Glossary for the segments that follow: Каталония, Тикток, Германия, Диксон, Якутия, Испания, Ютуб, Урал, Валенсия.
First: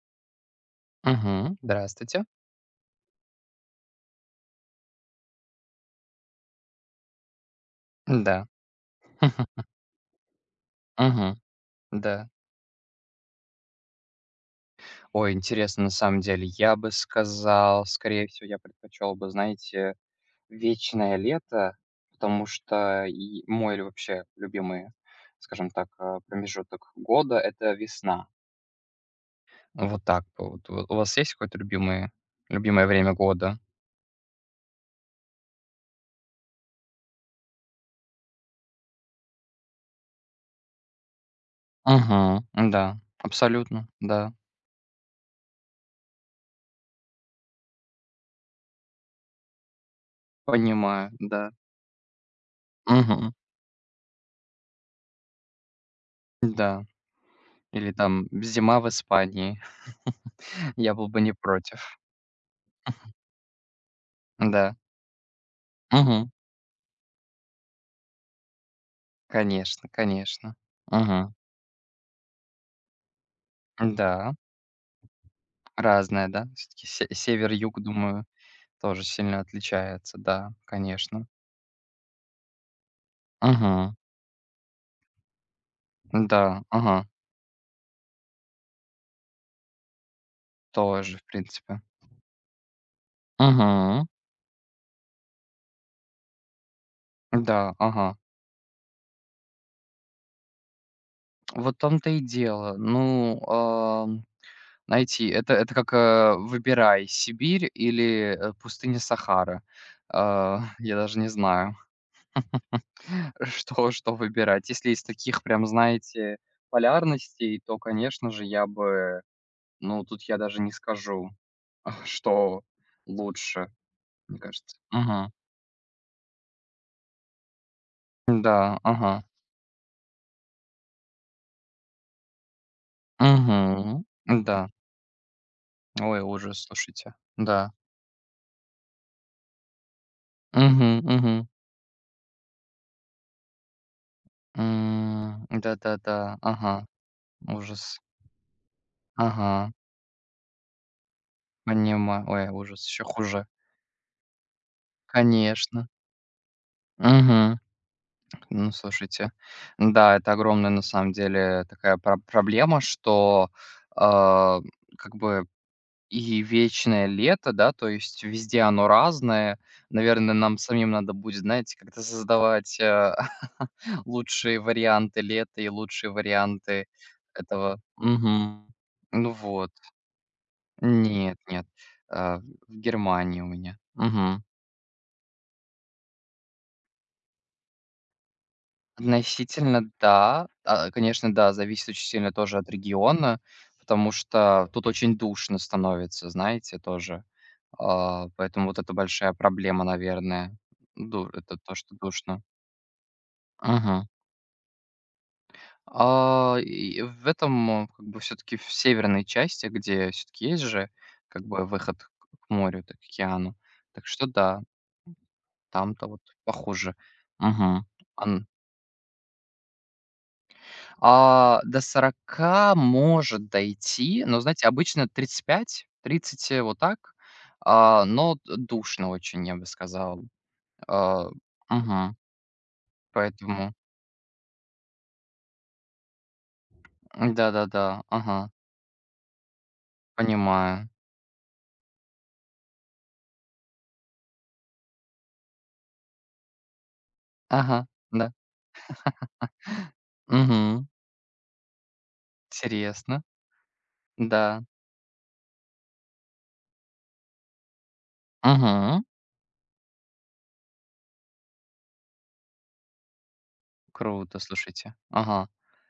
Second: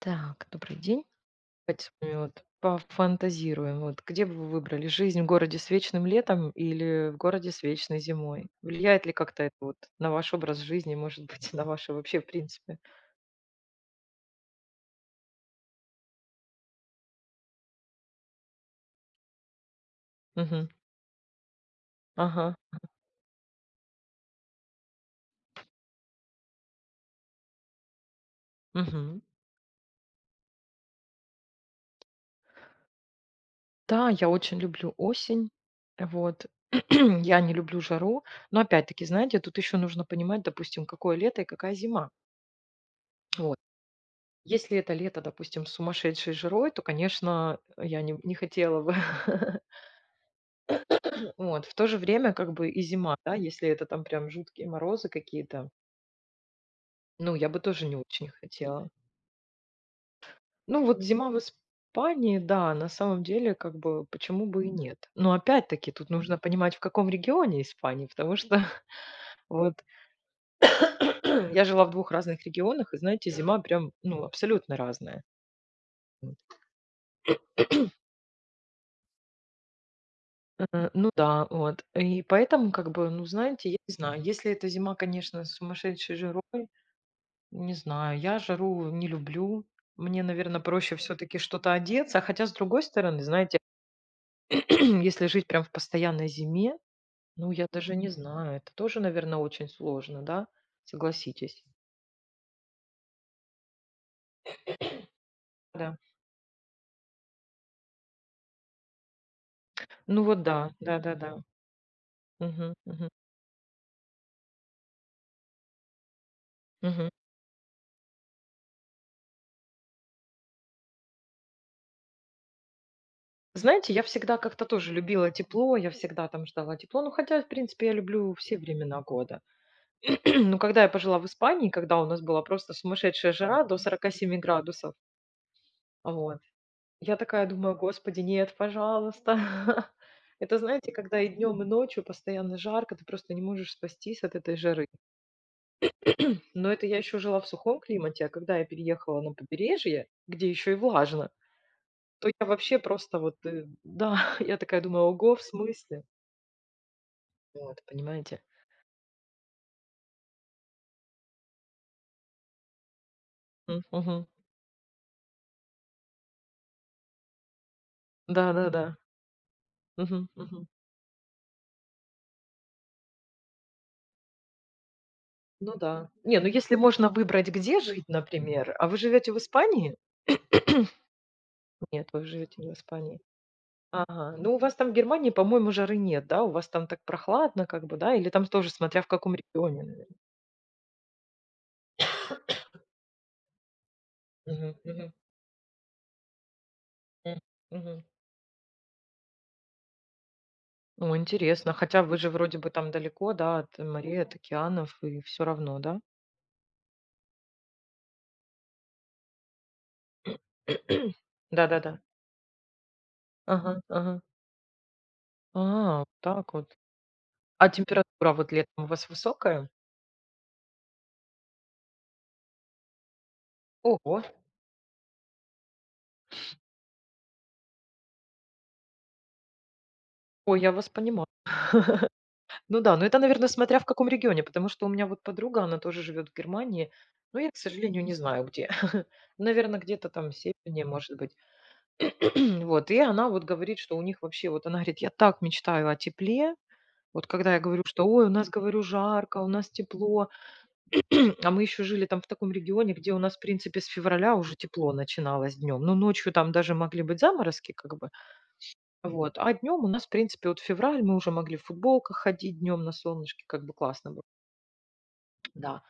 Так, добрый день. Мгм. Давайте с вами Здравствуйте. вот пофантазируем. Вот где бы вы выбрали жизнь в городе с вечным летом или в городе с вечной зимой? Да. Влияет ли как-то это вот на ваш образ жизни, может Мгм. быть, на ваше вообще в Да. принципе? Ой, интересно, на самом деле. Я бы сказал, скорее всего, я предпочел бы, знаете, Мгм. "вечное лето", потому Ага. что и мой или вообще любимый, скажем так, промежуток года — это весна. Мгм. Вот так вот. Вот у вас есть какое-то любимое время года? Да, я очень люблю осень. Вот. Я не люблю жару. Но опять-таки, знаете, тут еще нужно понимать, допустим, какое лето и какая зима. Угу. Да, Вот. абсолютно, да. Если это лето, допустим, с сумасшедшей жирой, то, конечно, я не хотела бы. Понимаю, да. Вот, в то же время как бы и зима, Угу. да, если это там прям жуткие морозы какие-то, Да. ну, я бы тоже Или не там очень зима в хотела. Испании. Ну, Я вот был бы зима не в против. Испании, да, на самом деле, как бы, почему бы и Да. нет. Но опять-таки тут Мгм. нужно понимать, в каком регионе Испании, потому что вот Конечно, конечно. Мгм. я жила в двух разных регионах, и, знаете, зима прям, ну, Да, абсолютно разная. разное, да? Всё-таки север-юг, думаю, тоже сильно отличается. Да, Ну конечно. да, вот. И поэтому, как бы, ну, знаете, я не Мгм. знаю, если эта зима, конечно, с сумасшедшей Да, жирой. ага, Не знаю, я жару не люблю. Мне, наверное, проще все тоже, в таки что-то принципе. одеться. Хотя, с другой стороны, знаете, Мгм. если жить прям в постоянной зиме, ну, Да, я даже не ага. знаю, это тоже, наверное, очень сложно, да? Согласитесь. Вот в том-то и дело. Ну, найти это как, Да. Выбирай: Сибирь или, пустыня Сахара. Ну вот да, я даже не да-да-да. знаю. Мгм, мгм, Что выбирать? Если из таких прям, знаете, мгм. полярностей, то, конечно же, я бы ну, тут я даже не скажу, что лучше, Знаете, я всегда мне как-то кажется. тоже любила Мгм. тепло, я всегда там ждала тепло. Ну, хотя, в принципе, я люблю все Да, времена ага. года. Но когда я пожила в Испании, когда у нас была просто сумасшедшая жара до Мгм. 47 Да. градусов, Ой, вот. ужас, слушайте. Я такая Да. думаю: "Господи, нет, пожалуйста". Это, знаете, Мгм, когда и мгм. днем, и ночью постоянно жарко, ты просто не можешь спастись от этой жары. Да-да-да, Но это ага, я еще жила в сухом ужас. климате, а когда я переехала на Ага, побережье, где еще и влажно, понимаю. то я Ой, вообще ужас, еще просто вот, хуже. Да, я такая думаю: "Ого, в Конечно. смысле?" Мгм. Вот, понимаете? Ну, слушайте, да, это огромная на самом деле такая пра проблема, что, Мгм. а, как бы и вечное лето, да, то есть везде Да-да-да. оно разное. Мгм, Наверное, нам мгм. самим надо будет, знаете, как-то создавать, лучшие варианты лета и Ну да. лучшие Не, ну если варианты можно выбрать, этого. где жить, Мгм. например. А вы живете Ну в вот. Испании? Нет, нет, Нет, вы живете не в в Испании. Германии у меня. Ага. Мгм. Ну, у вас там в Германии, по-моему, жары нет, да? У вас там так прохладно, как бы, да? Или там тоже, смотря в каком Относительно регионе, наверно? да. Конечно, да, зависит очень сильно тоже от региона, потому что Мгм, тут мгм, очень душно становится, знаете, тоже. м, мгм. Поэтому вот это большая проблема, наверное. Ну, Ду это интересно. то, что Хотя вы же душно. вроде бы там далеко, да, от Мгм. морей, от океанов, и все равно, да? И в этом, как бы все таки в северной части, где все таки есть же как бы Да-да-да. выход к к морю, т к океану. Ага, Так ага. что да, А, вот там-то вот так вот. похуже. А Мгм. температура вот летом у вас высокая? До 40 может Ого! дойти, но, знаете, обычно 35-30, вот так. Но д душно очень, я бы сказал. Ой, я вас понимаю. А, мгм. Ну да, но это, наверное, Поэтому смотря в каком регионе, потому что у меня вот подруга, она тоже живет в Германии, но я, к да-да-да, сожалению, не знаю ага, где. Наверное, где-то там севернее, понимаю. может быть. Вот, и она вот говорит, что у них вообще, вот она говорит: "Я так мечтаю о тепле". Вот когда я говорю, Ага, что: "Ой, у да. нас, говорю, жарко, у нас тепло". Угу. А мы еще жили там в таком регионе, где у Интересно. нас, в принципе, с февраля уже Да. тепло начиналось днем. Ну, ночью там даже могли быть заморозки как бы, Мгм. вот, а днем у нас, в принципе, вот февраль, мы уже могли в футболках ходить днем на солнышке, как бы классно было. Круто, слушайте. Ага. Да.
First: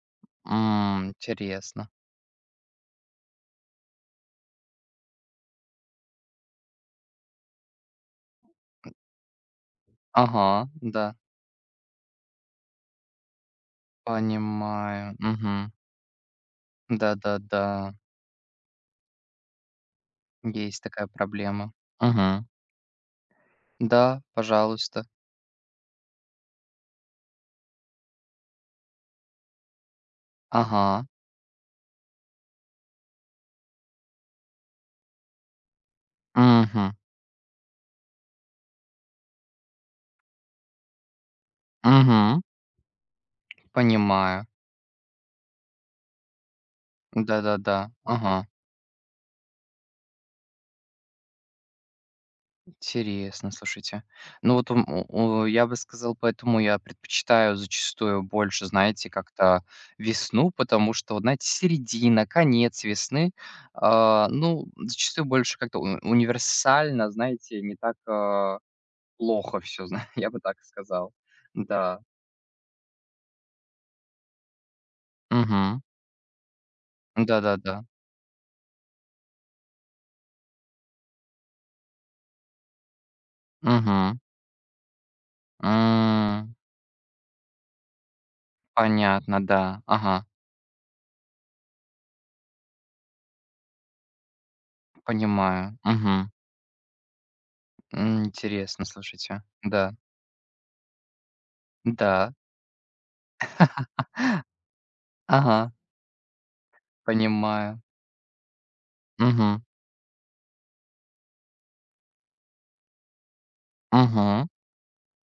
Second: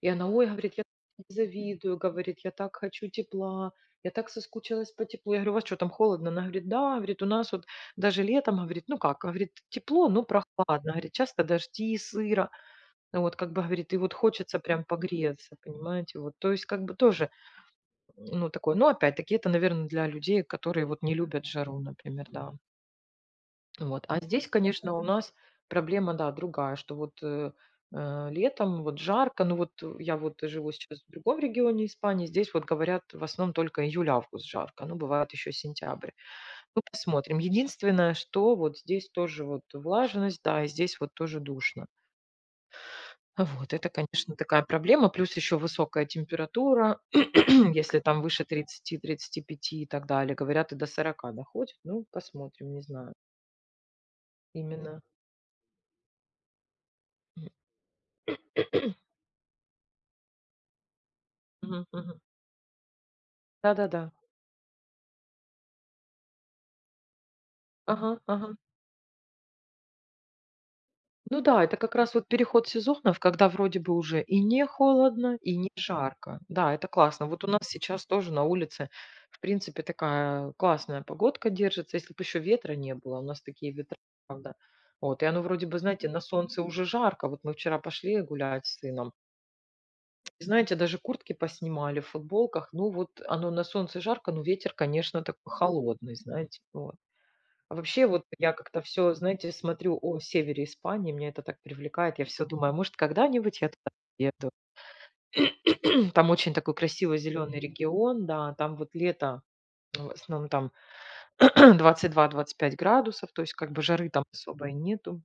И она: "Ой, — говорит, — я М, так интересно. завидую, — говорит, — я так хочу тепла, я так соскучилась по теплу". Я говорю: "У вас что там холодно?" Она говорит: "Да, — говорит, — у нас вот даже летом, — говорит, — ну как, — говорит, — тепло, но Ага, прохладно, — говорит, — да, часто дожди, сыро". Ну вот как бы, говорит, и вот хочется прям понимаю. погреться, Угу. понимаете, вот. То есть как бы тоже, Да-да-да, ну, такое, ну опять-таки это, наверное, для людей, есть которые вот такая не любят проблема. жару, например, Мгм. да. Вот. А Да, здесь, конечно, у пожалуйста. нас проблема, да, другая, что вот, летом вот жарко, ну вот, я вот живу сейчас Ага. в другом регионе Испании, здесь вот говорят в основном только июль-август жарко, ну бывает еще сентябрь. Ну Угу. посмотрим. Единственное, что вот здесь тоже вот влажность, да, и здесь вот тоже душно. Угу. Вот, это, конечно, Понимаю. такая проблема, плюс еще высокая температура, Да-да-да. если там выше Ага. 30, 35 и так далее, говорят, и до 40 доходит, ну, посмотрим, не знаю, Интересно, слушайте. Ну вот, именно. У я бы сказал, поэтому я предпочитаю зачастую больше, знаете, как-то весну, потому что, вот знаете, Мгм, мгм. середина, конец весны, Да-да-да. Ну, зачастую больше как-то у универсально, знаете, не так, Ага, ага. Плохо все, зна я бы так сказал. Ну да, это как Да. раз вот переход сезонов, когда вроде бы уже и не холодно, и не Угу. жарко. Да, это классно. Вот у нас Да-да-да. сейчас тоже на улице, в принципе, такая классная погодка держится, если бы еще ветра не было. У нас такие ветра, Угу. правда. Вот, и оно вроде бы, знаете, на солнце уже жарко. Вот мы вчера пошли гулять с сыном. Понятно, да. Ага, И знаете, даже куртки поснимали в футболках. Ну вот оно на солнце жарко, но ветер, конечно, такой понимаю. холодный, Мгм. знаете. Вот. А вообще, вот М, я как-то интересно, все, слушайте. знаете, Да, смотрю о севере Испании, меня это так привлекает. Я да, все думаю, а может, когда-нибудь я туда еду. ага, Там очень такой красивый зеленый понимаю. регион, да, там вот лето, Угу, ну, в основном там 22-25 градусов, то есть как бы жары там угу. особо и нету.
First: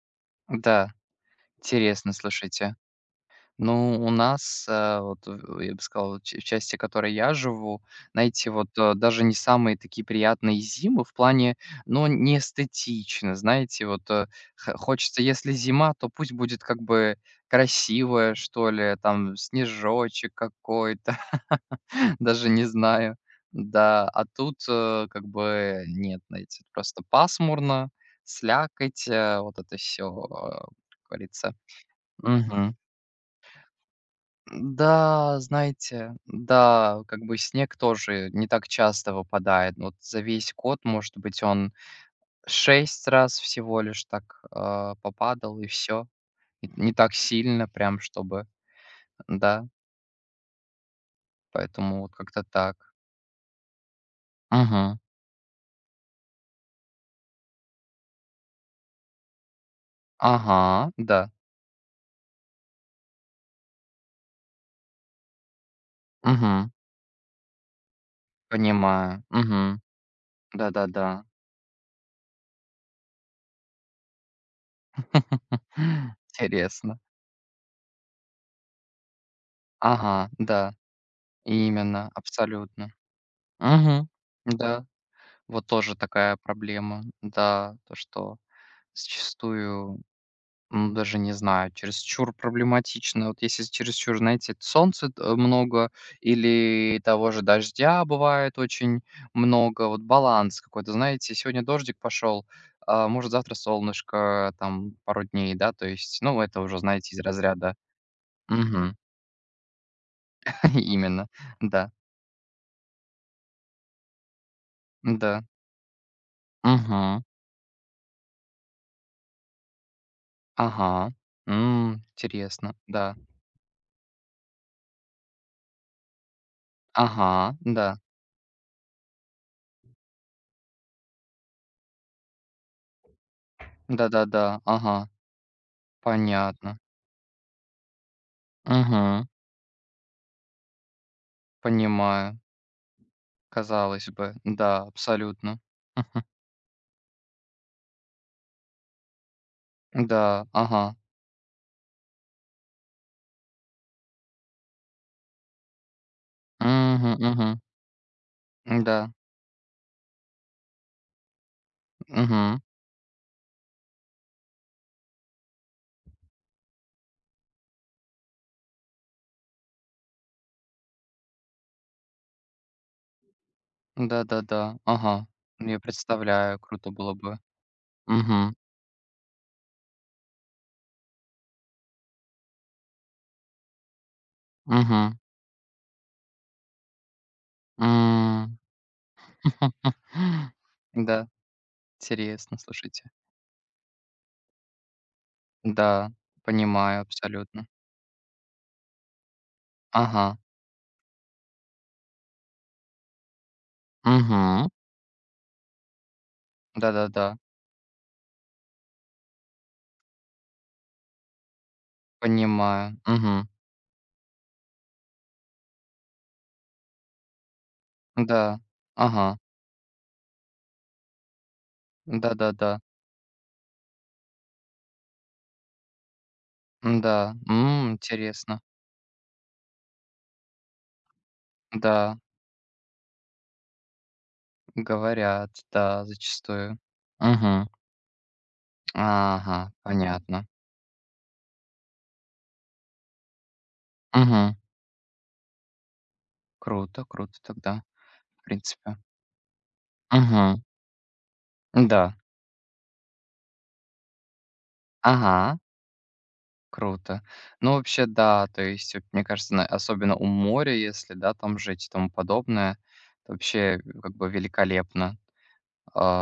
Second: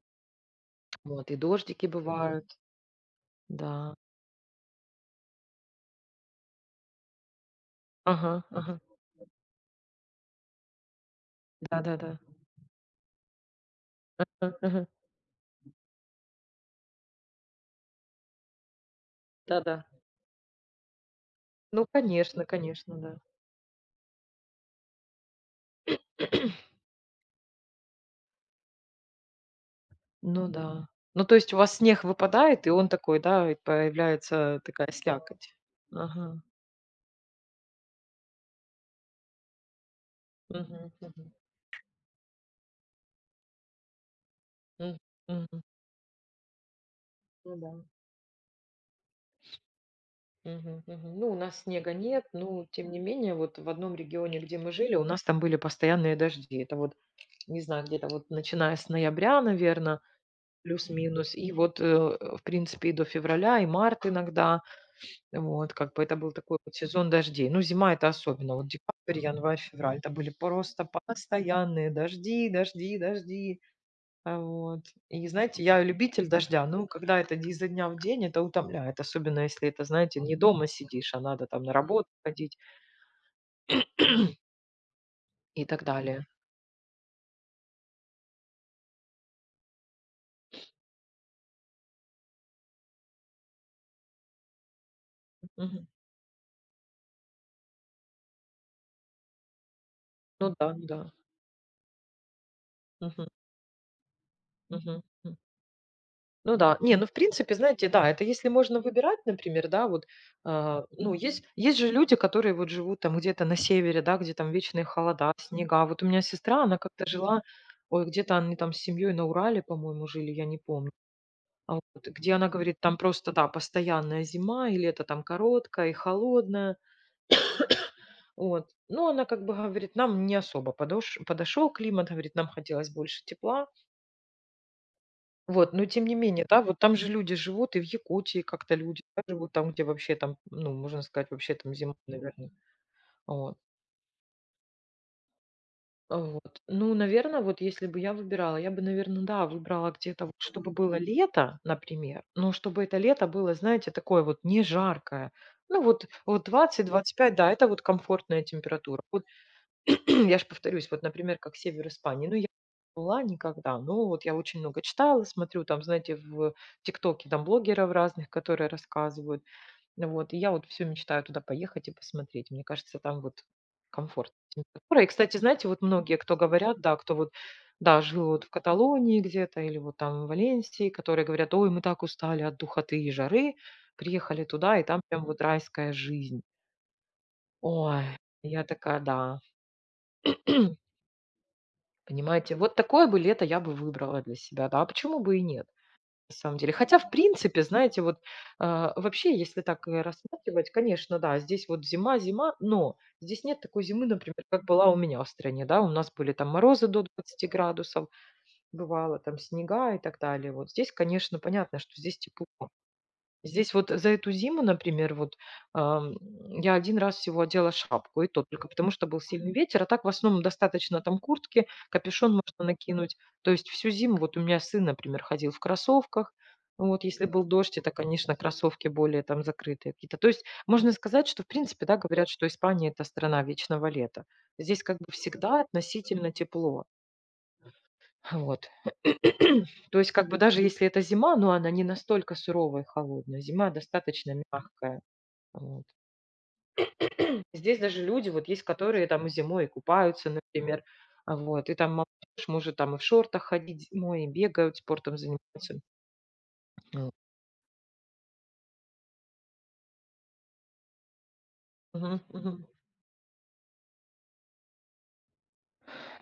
Да, Вот, и дождики интересно, бывают, слушайте. да. Ну, у нас, вот, в я бы сказал, ч в части, в которой я живу, Ага, знаете, вот, ага. Даже не самые такие приятные зимы в плане, ну, Да-да-да. не эстетично, знаете, вот, А, ага, хо ага. хочется, если зима, то пусть будет как бы красивая, что ли, там Да-да. снежочек какой-то. Ну, конечно, Даже не конечно, знаю. да. Да, а тут, как бы нет, знаете, просто пасмурно, слякоть, вот это все Ну э, да. как Ну, то есть говорится. у вас снег выпадает, и Мгм. он такой, да, и появляется такая Да, слякоть. знаете, Ага. да, как бы снег тоже не так часто выпадает. Вот за весь год, Мгм, может мгм, быть, он 6 раз всего лишь так, м, попадал, мгм. и все, не так Ну сильно да. прям, чтобы да, Мгм, мгм. Ну, у нас снега поэтому вот нет, как-то но так. тем не менее, вот в одном регионе, где мы жили, Мгм. у нас там были постоянные дожди. Это вот, не знаю, где-то вот начиная с ноября, наверное, Ага, да. плюс-минус, и вот, в принципе, и до февраля, и март иногда. Вот, как бы это был такой вот сезон дождей. Ну, зима, это особенно, вот декабрь, Понимаю. январь, Мгм. февраль, это были просто Да-да-да. постоянные дожди, дожди, дожди. А, вот. И знаете, я любитель дождя. Ну, Интересно. когда это д изо дня в день, это утомляет, особенно если это, знаете, Ага, не дома да, сидишь, а надо там на работу именно, ходить абсолютно. Мгм. Да, и вот так тоже далее. такая проблема. Да, то, что зачастую ну, даже не знаю, чересчур проблематично. Вот если чересчур, знаете, солнца т Мгм. много или того же дождя бывает очень много, вот Ну баланс да, ну какой-то. да. Знаете, сегодня дождик пошел, а, Мгм. может, завтра солнышко, там, Мгм. пару М. дней, да, то есть, ну, Ну это да. уже, Не, ну в знаете, из принципе, разряда знаете, да, это если можно мгм. выбирать, например, да, вот, ну, Именно, есть же да, люди, которые вот живут там где-то на севере, да, где там вечные холода, да, снега. А вот у меня сестра, она как-то мгм, жила, ой, где-то они там с семьей на Урале, по-моему, жили, я не помню. ага, А м, вот где она интересно, говорит, там да, просто, да, постоянная зима, и лето там короткое и холодное. ага, да, Вот. Но она как бы говорит, нам не особо подошел климат, говорит, нам хотелось больше тепла. да-да-да, ага, Вот, но тем не менее, да, понятно, вот там же люди живут, и в Якутии как-то люди, да, мгм, живут там, где вообще там, ну, можно сказать, вообще там зима, понимаю. наверное. Казалось бы, да, абсолютно. А, Мгм. вот. Ну, наверное, вот если бы я выбирала, я бы, наверное, да, выбрала где-то вот, Да, чтобы ага. было лето, например, но чтобы это лето было, знаете, такое вот не жаркое. Ну вот, вот двадцать двадцать Мгм, пять да, мгм. это вот комфортная температура. Да, Вот, я ж повторюсь, вот, например, как север Испании. Ну, я не мгм. была никогда, но вот я очень много читала, смотрю там, знаете, в "Тиктоке" там блогеров разных, которые рассказывают. Вот, и я вот все мечтаю туда поехать и посмотреть. Мне кажется, там вот комфорт, Да-да-да, температура. И, ага. кстати, знаете, Я вот многие, кто представляю, говорят, круто да, было кто вот, бы. да, жил вот в Мгм, Каталонии где-то или вот там в Валенсии, которые говорят: "Ой, мы так устали от духоты и жары, приехали туда, и там мгм, прям вот райская жизнь". Ой, м. я такая: "Да". Да, Понимаете, интересно, вот такое слушайте. бы лето я бы выбрала для себя, да, а почему бы и нет, Да, на самом деле. Хотя, понимаю в принципе, абсолютно. знаете, вот, вообще, если так, Ага, рассматривать, конечно, да, здесь вот зима, зима, но здесь нет такой зимы, например, как угу, была у меня в стране, да, у нас были там морозы до да-да-да, 20 градусов, бывало там снега и так далее. Вот здесь, конечно, понятно, что здесь тепло. понимаю. Угу, Здесь вот за эту зиму, например, вот, ам, я один раз всего одела шапку, и то да, только потому, что был ага. сильный ветер, а так в основном достаточно там куртки, капюшон можно Да-да-да. накинуть. То есть всю зиму вот у меня сын, например, ходил в кроссовках. Вот, если Да был дождь, это, м, конечно, интересно. кроссовки более там закрытые какие-то. То есть можно сказать, что в принципе, да, Да. говорят, что Испания — это страна вечного лета. Здесь как бы Говорят, всегда да, относительно зачастую. тепло. Мгм. Вот. Ага, То есть как бы понятно. даже если это зима, но она не настолько суровая и холодная. Зима достаточно Мгм. мягкая. Вот. Круто, круто Здесь тогда, даже люди в вот есть, принципе. которые там и зимой и купаются, Мгм. например. А, вот. И там Да. молодежь может там и в шортах ходить зимой, и бегают, спортом Ага, занимаются. Вот. круто. Ну, вообще, да, то есть, вот мне кажется, на особенно у моря, если, да, там жить и тому Мгм, мгм. подобное, то вообще, как бы, великолепно,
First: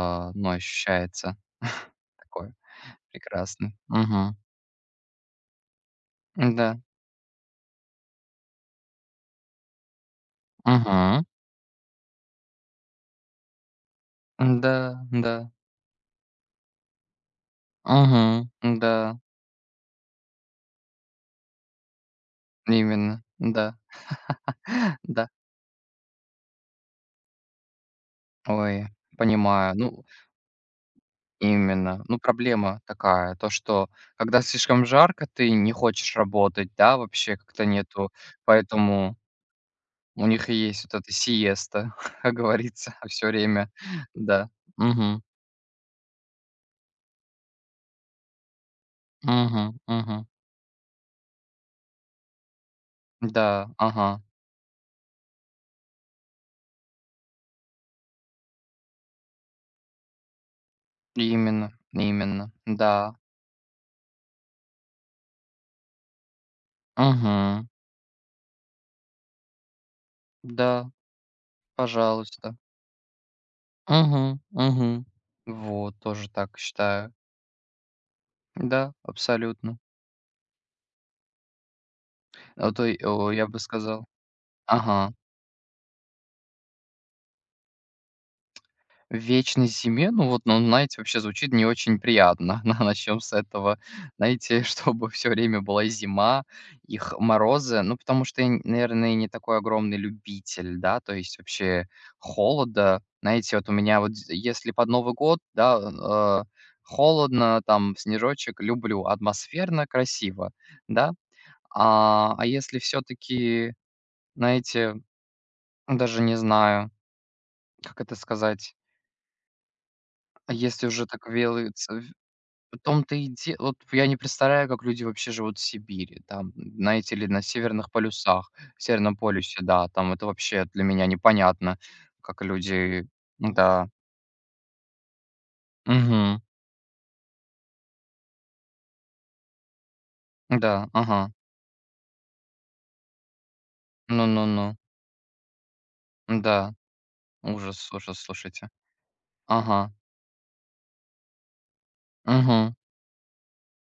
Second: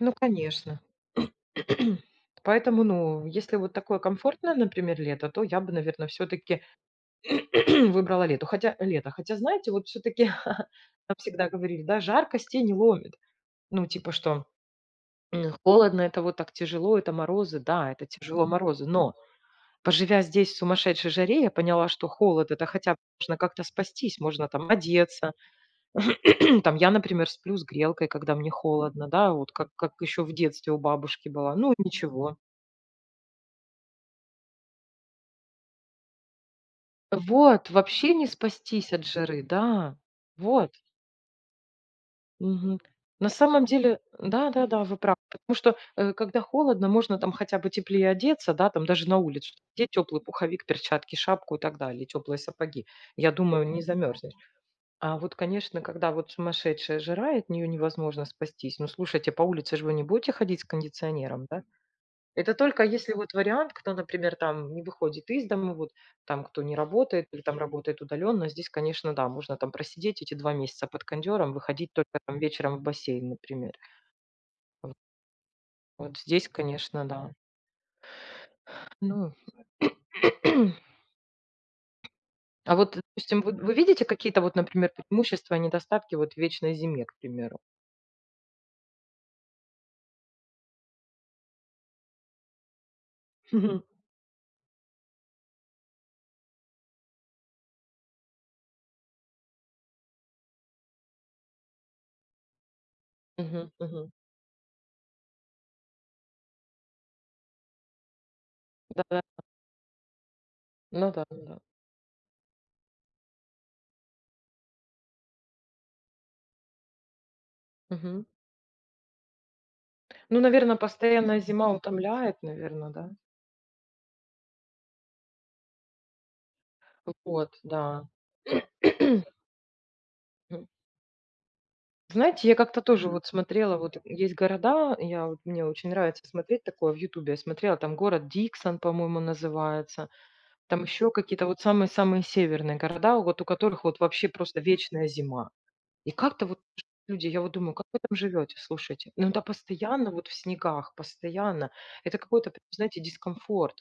Ну, ну, конечно. ощущается такое Поэтому, ну, если прекрасно. вот такое Мгм. комфортное, например, лето, то я бы, наверное, все-таки Да. выбрала лето. Хотя, знаете, вот все-таки нам Мгм. всегда говорили, да, жаркость не ломит. Ну, типа, что, Да, да. Холодно — это вот так тяжело, это морозы. Да, это Мгм. тяжело, морозы. Да, Но, поживя здесь в сумасшедшей жаре, я поняла, что холод — это хотя бы именно. можно как-то Да. спастись, можно там Да. одеться. Там я, например, сплю с грелкой, когда мне Ой, холодно, да, вот как понимаю. как Ну, еще в детстве у бабушки была. Ну, именно. Ну, ничего. проблема такая, то, что когда слишком жарко, ты не хочешь работать, да, вообще как-то Вот, нету. вообще не спастись от Поэтому жары, да. у них и Вот. есть вот эта сиеста, как Мгм. говорится, все На самом время. деле, Да. да-да-да, вы правы. Угу. Потому что, когда холодно, можно там хотя бы теплее одеться, да, там даже на улицу, Угу. где теплый Угу. пуховик, перчатки, шапку и так далее, теплые сапоги. Я думаю, Да. не Ага. замерзнешь. А вот, конечно, когда вот сумасшедшая жара, и от нее невозможно спастись. Ну, слушайте, по улице же вы не будете ходить с кондиционером, да? Именно. Именно. Это только если Да. вот вариант, кто, например, там не выходит из дома, вот там кто не работает или там Угу. работает удаленно. Здесь, конечно, да, можно там просидеть эти 2 месяца Да, под кондёром, выходить только там пожалуйста. вечером в бассейн, например. Угу. Вот Угу. Вот, вот тоже здесь, так конечно, считаю. да. Да, Ну, абсолютно. А то вот, и о, допустим, я вы бы вы видите сказал. какие-то вот, например, Ага. преимущества и недостатки вот в вечной зиме, к примеру? В вечной зиме? Ну вот, ну, знаете, вообще звучит не очень приятно. На начнем с этого. Знаете, чтобы все время была зима, их морозы. Ну, потому что я, наверное, не такой огромный любитель, да, то есть вообще холода. Знаете, вот Мгм, у меня мгм. вот з если под Новый год, да, холодно, там снежочек, люблю, Да-да. атмосферно, красиво, Ну да. да, ну да. А если все таки знаете, даже не знаю, как это Мгм. сказать, Ну, а наверно, если уже так постоянная зима велы утомляет, в наверное, да? том-то и де вот я не представляю, как люди вообще живут в Сибири, там, знаете ли, на Вот, северных да. полюсах, Северном полюсе, да, там это вообще для меня непонятно, как Знаете, я как-то люди тоже вот вот. смотрела, Да, вот есть города, я вот, мне очень нравится мгм, смотреть такое в "Ютубе". Я смотрела, там город Диксон, по-моему, называется, да, там еще ага, какие-то вот самые-самые северные города, вот у которых вот вообще просто ну-ну-ну, вечная зима. И как-то вот да, люди, я вот думаю, как ужас, вы там ужас, живете, слушайте, слушайте? Ну, да, ага, постоянно вот в снегах, постоянно. Это какой-то, прям, мгм, знаете, дискомфорт.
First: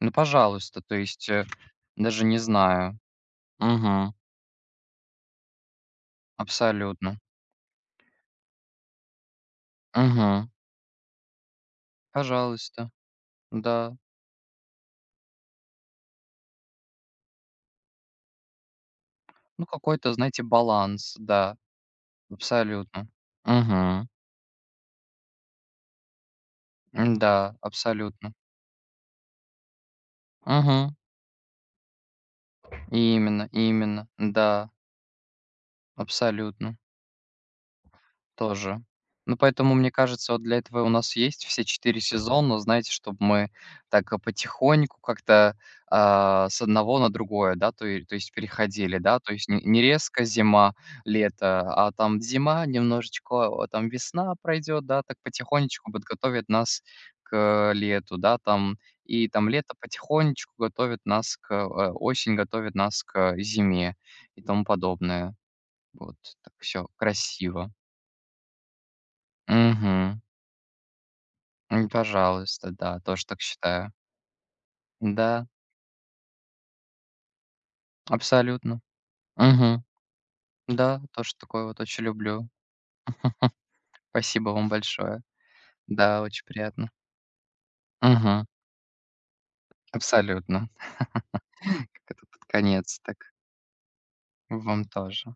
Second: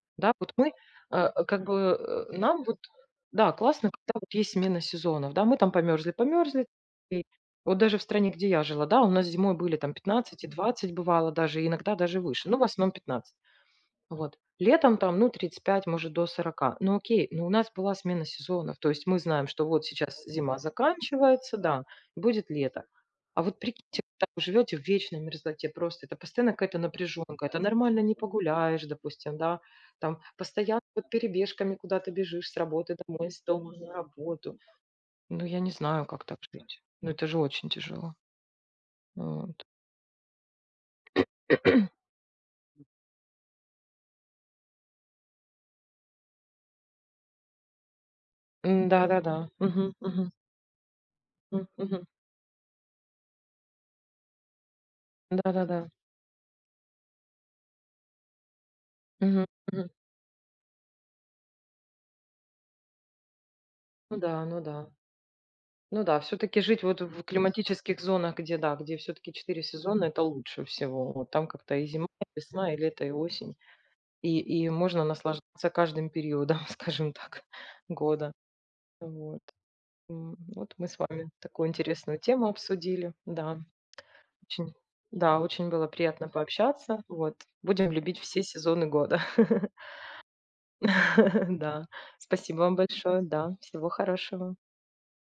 ну, Да, вот мы, пожалуйста, то э, есть, как бы, даже не нам вот, знаю, да, классно, мгм, когда вот есть смена сезонов, да, мы там померзли, померзли. абсолютно, И вот даже в стране, где я жила, да, у нас зимой были там 15 и мгм, 20 бывало даже, и иногда даже выше, ну, в пожалуйста, основном 15. да, Вот. Летом там, ну, 35 может, до 40. Ну, окей, но у нас была смена сезонов. То есть мы знаем, что ну, вот какой-то, сейчас знаете, зима баланс, заканчивается, да, да, будет лето. абсолютно, А вот прикиньте, мгм. когда вы живете в вечной мерзлоте просто, это постоянно какая-то напряженка, М-да, это нормально не абсолютно. погуляешь, допустим, да, там постоянно Угу. вот перебежками куда-то бежишь с работы домой, с Именно, дома на именно. работу. Да, Ну, я не знаю, как так абсолютно. жить. Ну, это же очень тяжело. Тоже. Ну, Вот. поэтому, мне кажется, вот для этого у нас есть все 4 сезона, знаете, чтобы мы так, потихоньку как-то, с одного на другое, да, то есть переходили, да. То Да-да-да. есть не Мгм, резко мгм, зима, лето, а мгм. там зима, немножечко, там весна пройдет, да, так Да-да-да. потихонечку подготовит нас к лету, да, там. И Мгм, там лето мгм. потихонечку готовит нас к осень готовит нас к зиме Ну и да, ну тому да. подобное. Ну Вот да, все так таки жить все вот в красиво. климатических зонах, где, да, где все таки четыре сезона — Мгм. это лучше всего. Вот там как-то и М, зима, и пожалуйста, весна, и да, лето, и тоже так осень. считаю. И можно Да, наслаждаться каждым периодом, скажем так, года. абсолютно. Вот. Мгм. Вот мы с Да, вами тоже такое такую вот очень интересную тему люблю. обсудили. Да, Спасибо вам очень, большое. да, очень было Да, приятно очень приятно. пообщаться. Вот. Будем любить все Мгм. сезоны года. Абсолютно. Да. Как это под Спасибо вам конец, так большое. Да. Всего хорошего. вам тоже.